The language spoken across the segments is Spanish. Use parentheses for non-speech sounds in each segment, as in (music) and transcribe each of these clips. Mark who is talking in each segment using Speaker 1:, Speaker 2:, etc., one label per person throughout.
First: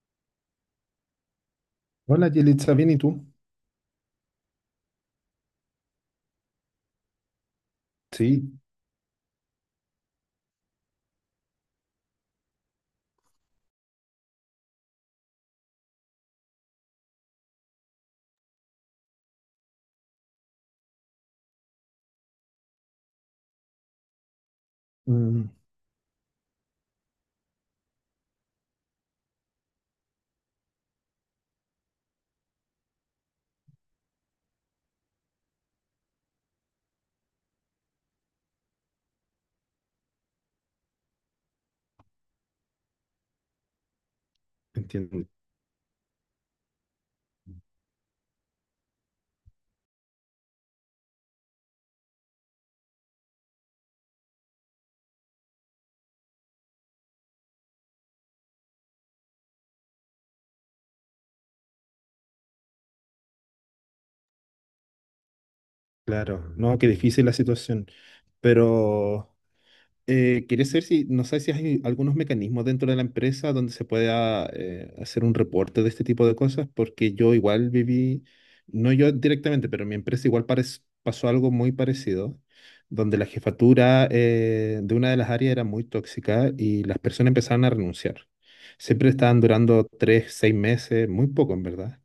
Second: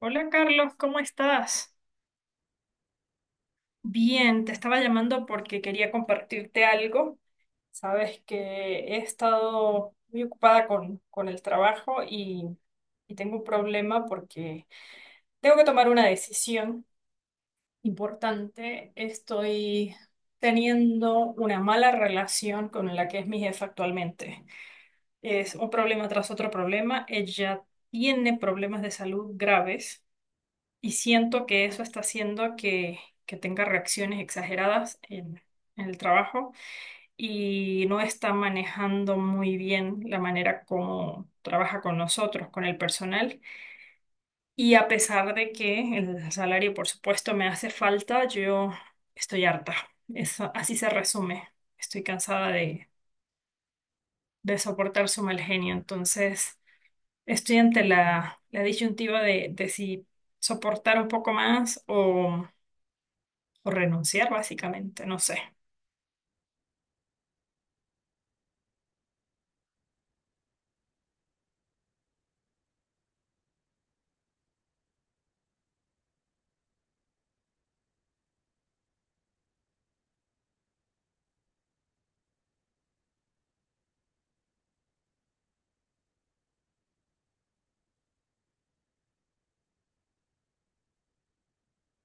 Speaker 1: Hola Carlos, ¿cómo estás?
Speaker 2: Hola, Yelitza, ¿bien y tú?
Speaker 1: Bien, te estaba llamando porque quería compartirte algo. Sabes que
Speaker 2: Sí,
Speaker 1: he estado muy ocupada con el trabajo y tengo un problema porque tengo que tomar una decisión importante. Estoy teniendo una mala relación con la que es mi jefa actualmente.
Speaker 2: mm,
Speaker 1: Es un problema tras otro problema. Ella tiene problemas de salud graves. Y siento que eso está haciendo que tenga reacciones exageradas en el trabajo y no está manejando muy bien la manera como trabaja con nosotros, con el personal. Y a
Speaker 2: entiendo.
Speaker 1: pesar de que el salario, por supuesto, me hace falta, yo estoy harta. Eso, así se resume. Estoy cansada de soportar su mal genio. Entonces, estoy ante la disyuntiva de si soportar un poco más o renunciar básicamente, no sé.
Speaker 2: Claro, no, qué difícil la situación. Pero quería saber si, no sé si hay algunos mecanismos dentro de la empresa donde se pueda hacer un reporte de este tipo de cosas, porque yo igual viví, no yo directamente, pero mi empresa igual pasó algo muy parecido, donde la jefatura de una de las áreas era muy tóxica y las personas empezaron a renunciar. Siempre estaban durando tres, seis meses, muy poco en verdad.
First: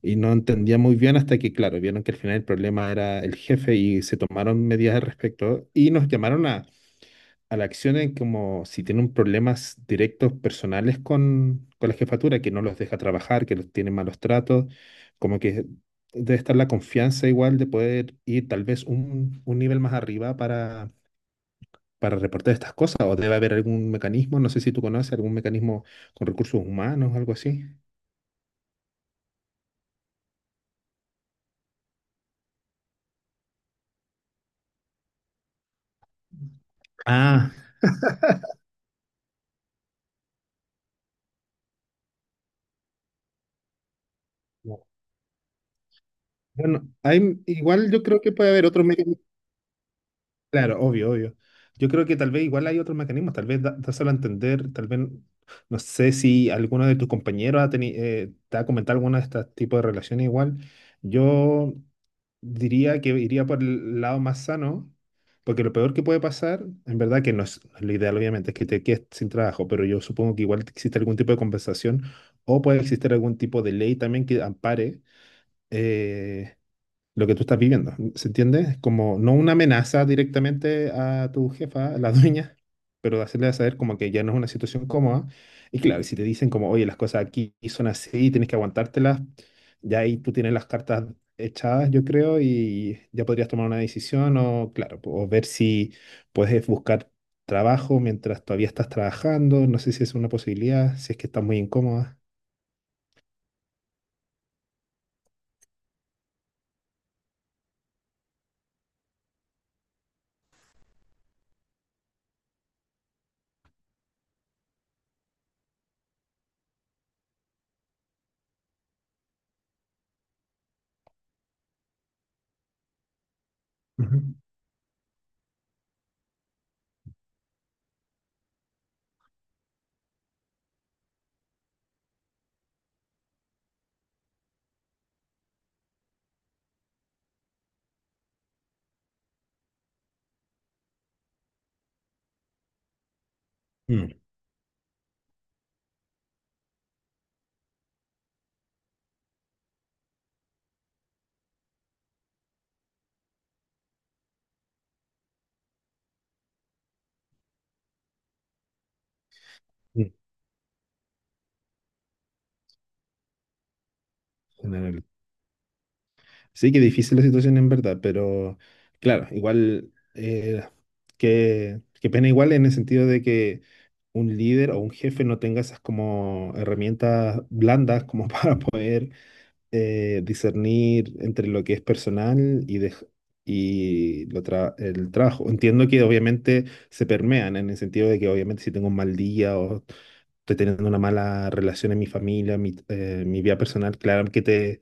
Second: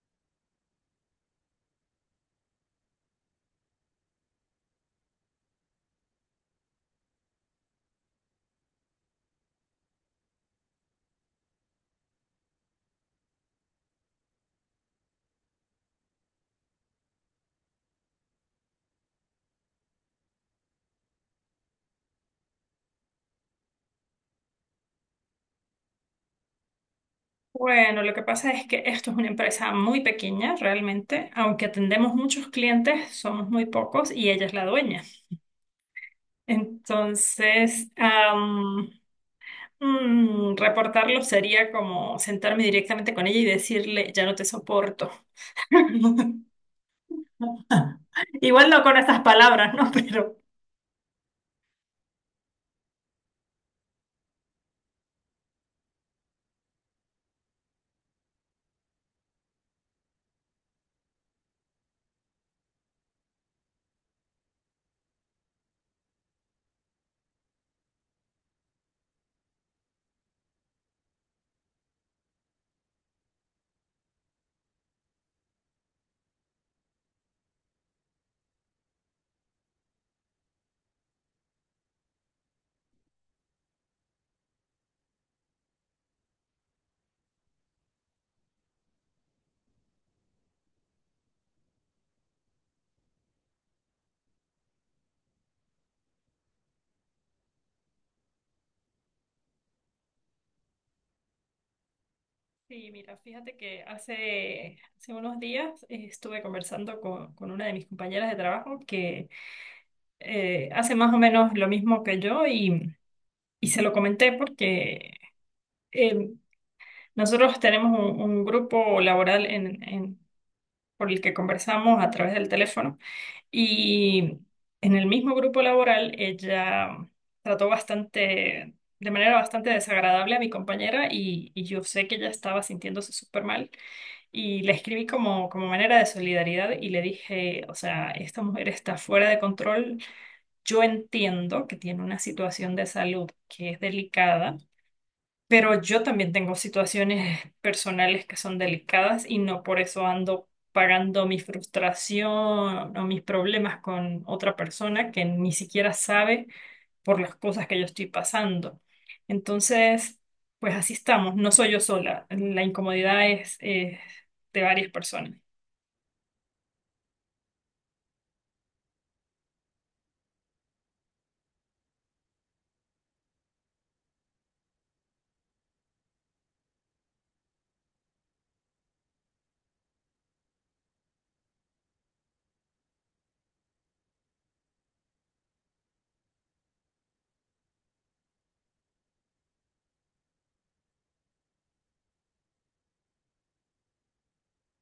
Speaker 2: Y no entendía muy bien hasta que, claro, vieron que al final el problema era el jefe y se tomaron medidas al respecto y nos llamaron a la acción en como si tienen problemas directos personales con la jefatura, que no los deja trabajar, que los tiene malos tratos, como que debe estar la confianza igual de poder ir tal vez un nivel más arriba para reportar estas cosas o debe haber algún mecanismo, no sé si tú conoces algún mecanismo con recursos humanos, algo así.
Speaker 1: Bueno, lo que pasa es que esto es una empresa muy pequeña realmente, aunque atendemos muchos clientes, somos muy pocos y ella es la dueña.
Speaker 2: Ah.
Speaker 1: Entonces, reportarlo sería como sentarme directamente con ella y decirle, ya no te soporto. (laughs)
Speaker 2: Bueno, hay, igual yo creo que puede haber
Speaker 1: Igual no
Speaker 2: otros
Speaker 1: con esas
Speaker 2: mecanismos.
Speaker 1: palabras, ¿no? Pero...
Speaker 2: Claro, obvio, obvio. Yo creo que tal vez igual hay otros mecanismos, tal vez dáselo a entender, tal vez, no sé si alguno de tus compañeros te ha comentado alguna de estos tipos de relaciones igual. Yo diría que iría por el lado más sano, porque lo peor que puede pasar, en verdad que no es, no es lo ideal, obviamente, es que te quedes sin trabajo, pero yo supongo que igual existe algún tipo de compensación o puede existir algún tipo de ley también que ampare. eh, lo que tú estás viviendo. ¿Se entiende? Como no una amenaza directamente a tu jefa, a la dueña, pero de hacerle saber como que ya no es una situación cómoda. Y claro, y si te dicen como, oye, las cosas aquí son así, tienes que aguantártelas, ya ahí tú tienes las cartas echadas, yo creo, y ya podrías tomar una decisión o, claro, o ver si puedes buscar trabajo mientras todavía estás trabajando. No sé si es una posibilidad, si es que estás muy incómoda.
Speaker 1: Sí, mira, fíjate que hace unos días estuve conversando con una de mis compañeras de trabajo que hace más o menos lo mismo que yo y se lo comenté porque eh, nosotros tenemos un grupo laboral por el que conversamos a través del teléfono
Speaker 2: Ujú.
Speaker 1: y en el mismo grupo laboral ella trató de manera bastante desagradable a mi compañera y yo sé que ella estaba sintiéndose súper mal y le escribí como, como manera de solidaridad y le dije, o sea, esta mujer está fuera de control. Yo entiendo que tiene una situación de salud que es
Speaker 2: Mm,
Speaker 1: delicada, pero yo también tengo situaciones (laughs) personales que son delicadas y no por eso ando pagando mi frustración o mis problemas con otra persona que ni siquiera sabe por las cosas que yo estoy pasando.
Speaker 2: mm,
Speaker 1: Entonces, pues así estamos, no soy yo sola, la incomodidad es de
Speaker 2: en
Speaker 1: varias
Speaker 2: el
Speaker 1: personas.
Speaker 2: sí, que difícil la situación en verdad, pero claro, igual, que pena igual en el sentido de que un líder o un jefe no tenga esas como herramientas blandas como (laughs) para poder discernir entre lo que es personal y el trabajo. Entiendo que obviamente se permean en el sentido de que obviamente si tengo un mal día o estoy teniendo una mala relación en mi familia, mi, mi vida personal, claro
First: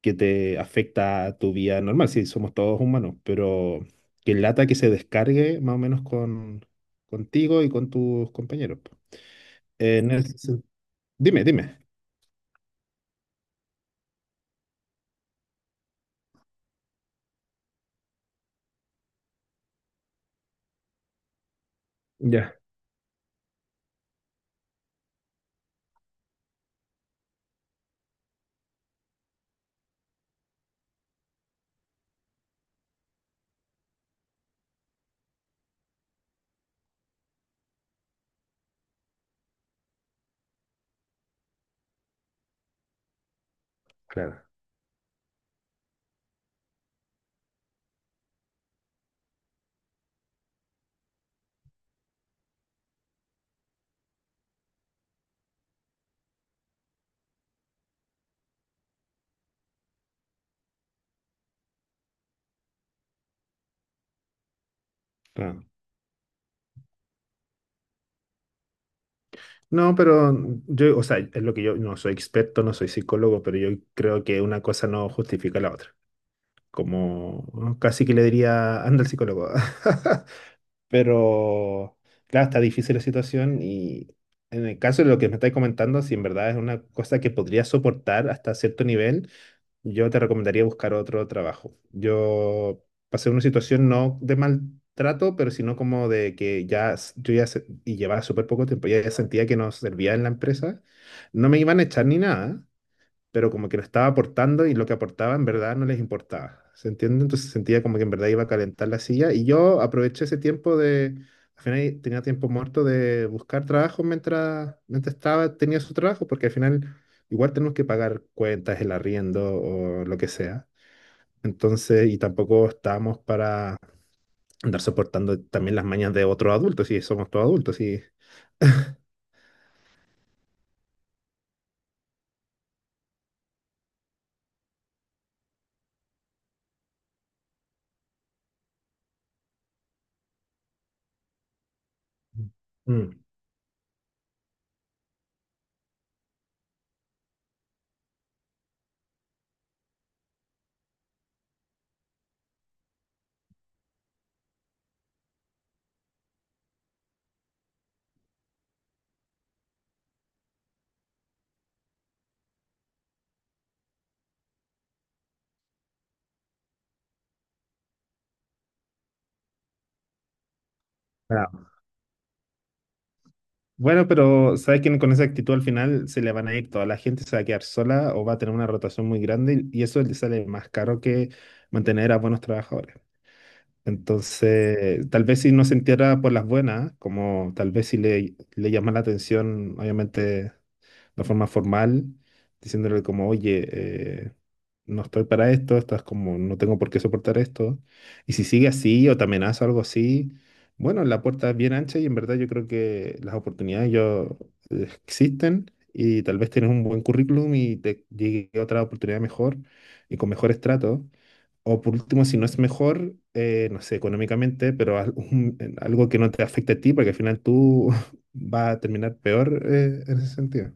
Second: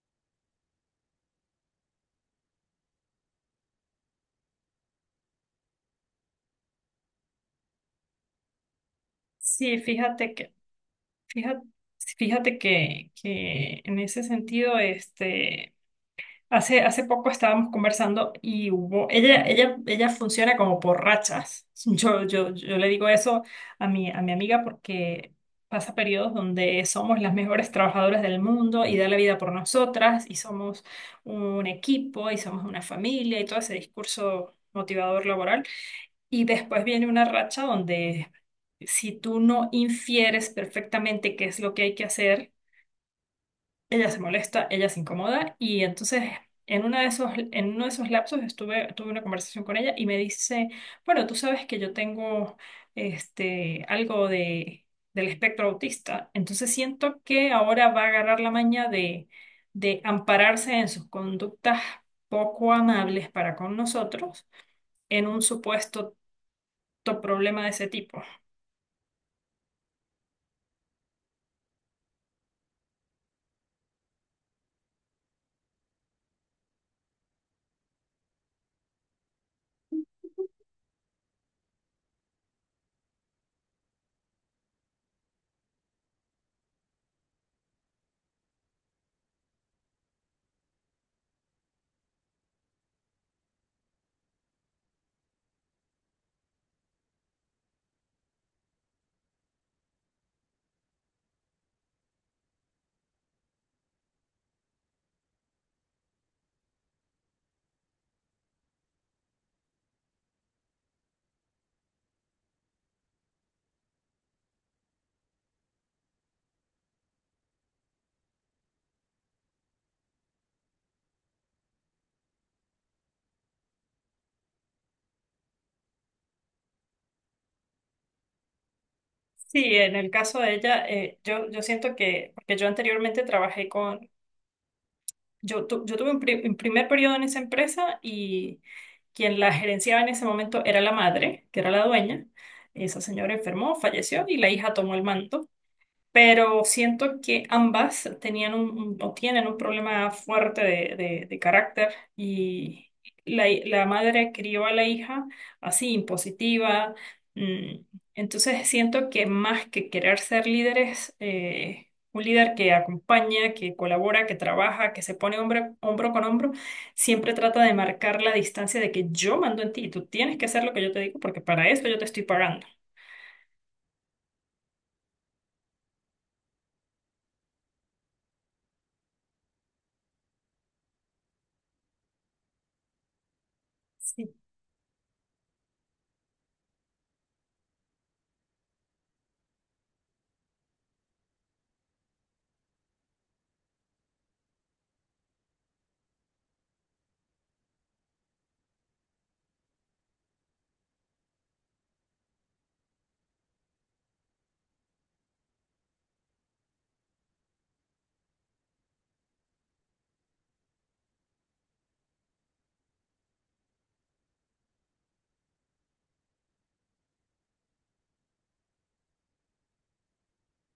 Speaker 2: que te afecta a tu vida normal, sí, somos todos humanos, pero que lata que se descargue más o menos con, contigo y con tus compañeros. Po.
Speaker 1: Sí,
Speaker 2: Eh, En el
Speaker 1: fíjate que
Speaker 2: sen- Dime,
Speaker 1: Fíjate,
Speaker 2: dime.
Speaker 1: fíjate que en ese sentido, hace poco estábamos conversando y hubo, ella funciona como por rachas. (laughs)
Speaker 2: Ya,
Speaker 1: Yo le digo eso a a mi amiga porque pasa periodos donde somos las mejores trabajadoras del mundo y da la vida por nosotras y somos un equipo y somos una familia y todo ese discurso motivador laboral. Y después viene una racha donde si tú no infieres perfectamente qué es lo que hay que hacer, ella se
Speaker 2: claro.
Speaker 1: molesta, ella se incomoda y entonces en una de esos, en uno de esos lapsos estuve, tuve una conversación con ella y me dice, bueno, tú sabes que yo tengo algo del espectro autista, entonces siento que ahora va a agarrar la maña de ampararse en sus conductas poco amables para con nosotros en un
Speaker 2: Claro.
Speaker 1: supuesto problema de ese tipo.
Speaker 2: No, pero yo, o sea, es lo que yo no soy experto, no soy psicólogo, pero yo creo que una cosa no justifica la otra. Como ¿no? Casi que le diría, anda al psicólogo. (laughs) Pero, claro, está difícil la situación y en el caso de lo que me estáis comentando, si en verdad es una cosa que podría soportar hasta cierto nivel, yo te recomendaría buscar otro trabajo. Yo pasé una situación no de maltrato, pero sino como de que y llevaba súper poco tiempo, ya sentía que no servía en la empresa. No me iban a echar ni nada, pero como que no estaba aportando y lo que aportaba en verdad no les importaba. ¿Se entiende? Entonces sentía como que en verdad iba a calentar la silla y yo aproveché ese tiempo de, al final tenía tiempo muerto de buscar trabajo mientras estaba, tenía su trabajo, porque al final igual tenemos que pagar cuentas, el arriendo o lo que sea. Entonces, y tampoco estábamos para andar soportando también las mañas de otros adultos, si somos todos adultos, y...
Speaker 1: Sí, en el caso de ella, yo siento que, porque yo anteriormente trabajé con, yo tuve un, un primer periodo en esa empresa y quien la gerenciaba en ese momento era la madre, que era la dueña. Esa
Speaker 2: Mm.
Speaker 1: señora enfermó, falleció y la hija tomó el manto, pero siento que ambas tenían un, o tienen un problema fuerte de carácter y la madre crió a la hija así, impositiva. mm, Entonces siento que más que querer ser líderes, un líder que acompaña, que colabora, que trabaja, que se pone hombro con hombro, siempre trata de marcar la distancia de que yo mando en ti y tú tienes que hacer lo que yo te digo porque para eso yo te estoy pagando.
Speaker 2: Bueno, pero sabes que con esa actitud al final se le van a ir toda la gente, se va a quedar sola o va a tener una rotación muy grande y eso le sale más caro que mantener a buenos trabajadores. Entonces, tal vez si no se entierra por las buenas, como tal vez si le, le llama la atención, obviamente una forma formal, diciéndole como, oye, eh, no estoy para esto, estás como, no tengo por qué soportar esto. Y si sigue así o te amenaza o algo así, bueno, la puerta es bien ancha y en verdad yo creo que las oportunidades yo, existen y tal vez tienes un buen currículum y te llegue otra oportunidad mejor y con mejores tratos. O por último, si no es mejor, no sé, económicamente, pero en algo que no te afecte a ti, porque al final tú (laughs) vas a terminar peor, en ese sentido.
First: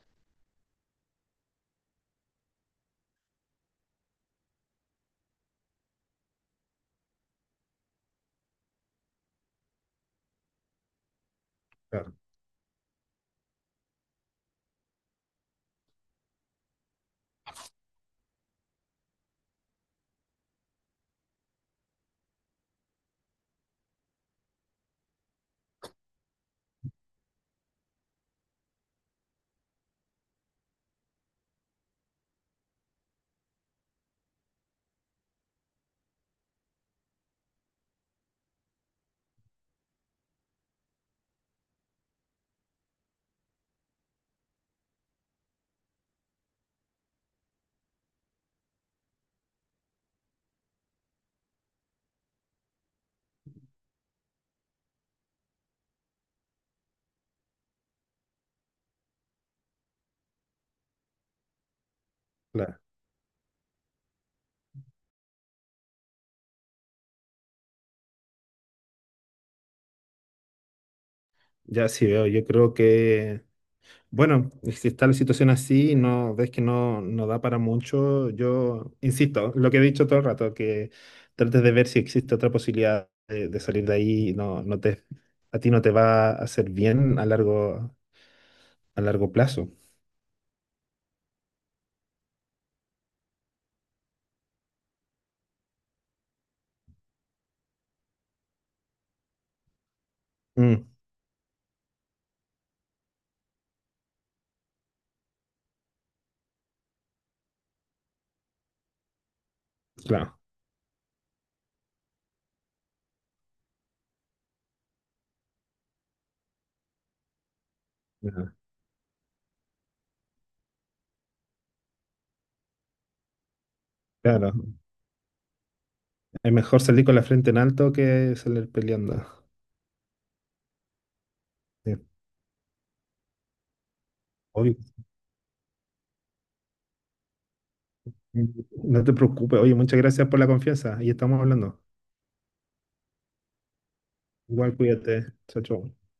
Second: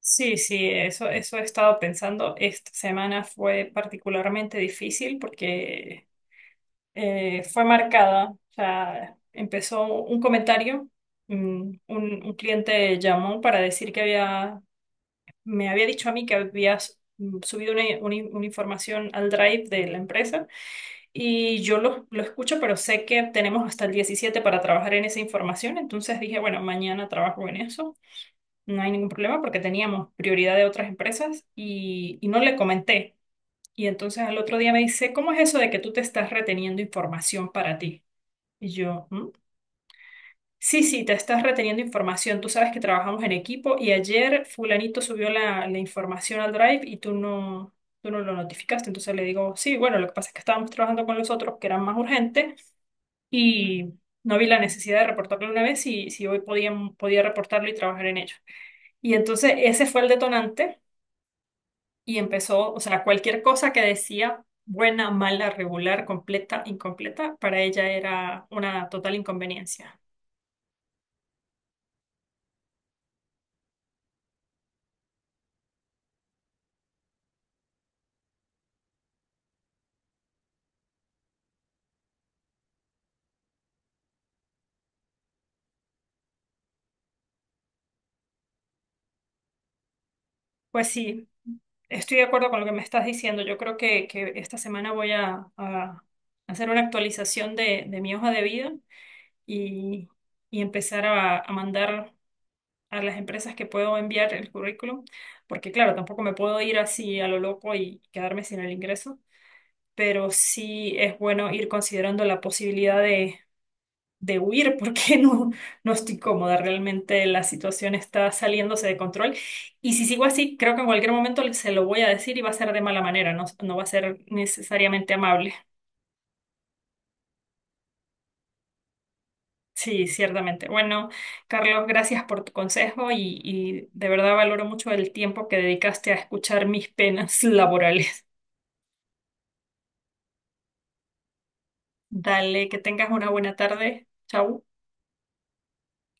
Speaker 1: Sí, sí, eso he estado pensando. Esta semana fue particularmente difícil porque fue marcada. O sea, empezó un comentario, mm,
Speaker 2: Claro.
Speaker 1: un cliente llamó para decir que había, me había dicho a mí que habías subido una, una información al Drive de la empresa y yo lo escucho, pero sé que tenemos hasta el 17 para trabajar en esa información, entonces dije, bueno, mañana trabajo en eso, no hay ningún problema porque teníamos prioridad de otras empresas y no le comenté. Y entonces al otro día me dice, ¿cómo es eso de que tú te estás reteniendo información para ti? Y yo, "¿Mm? Sí, sí, te estás reteniendo información. Tú sabes que trabajamos en equipo y ayer fulanito subió la información al Drive y tú no lo notificaste." Entonces le digo, sí, bueno, lo que pasa es que estábamos trabajando con los otros que eran más urgentes y no vi la necesidad de reportarlo una vez y si hoy podía, podía reportarlo y trabajar en ello. Y entonces ese fue el detonante y empezó,
Speaker 2: Claro,
Speaker 1: o sea, cualquier cosa que decía, buena, mala, regular, completa, incompleta, para ella era una total inconveniencia.
Speaker 2: ya sí veo, yo creo que, bueno, si está la situación así, y no ves que no, no da para mucho, yo insisto, lo que he dicho todo el rato, que trates de ver si existe otra posibilidad de salir de ahí, no, no te, a ti no te va a hacer bien a largo plazo.
Speaker 1: Pues sí, estoy de acuerdo con lo que me estás diciendo. Yo creo que esta semana voy a hacer una actualización de mi hoja de vida y, y
Speaker 2: Mm,
Speaker 1: empezar a mandar a las empresas que puedo enviar el currículum, porque claro, tampoco me puedo ir así a lo loco y quedarme sin el ingreso, pero
Speaker 2: claro,
Speaker 1: sí es bueno ir considerando la posibilidad de huir porque (laughs) no estoy cómoda. Realmente la situación está
Speaker 2: ya,
Speaker 1: saliéndose de control. Y si sigo así, creo que en cualquier momento se lo voy a decir y va a ser de mala manera, no, no va a ser
Speaker 2: claro,
Speaker 1: necesariamente amable.
Speaker 2: es mejor salir con la frente en alto que salir peleando.
Speaker 1: Sí, ciertamente. Bueno, Carlos,
Speaker 2: Sí,
Speaker 1: gracias por tu consejo y de verdad valoro
Speaker 2: obvio.
Speaker 1: mucho el tiempo que dedicaste a escuchar mis penas (laughs) laborales.
Speaker 2: No te preocupes, oye, muchas gracias por la confianza y estamos hablando.
Speaker 1: Dale, que tengas una buena tarde. Chau.
Speaker 2: Igual cuídate, chao, chao.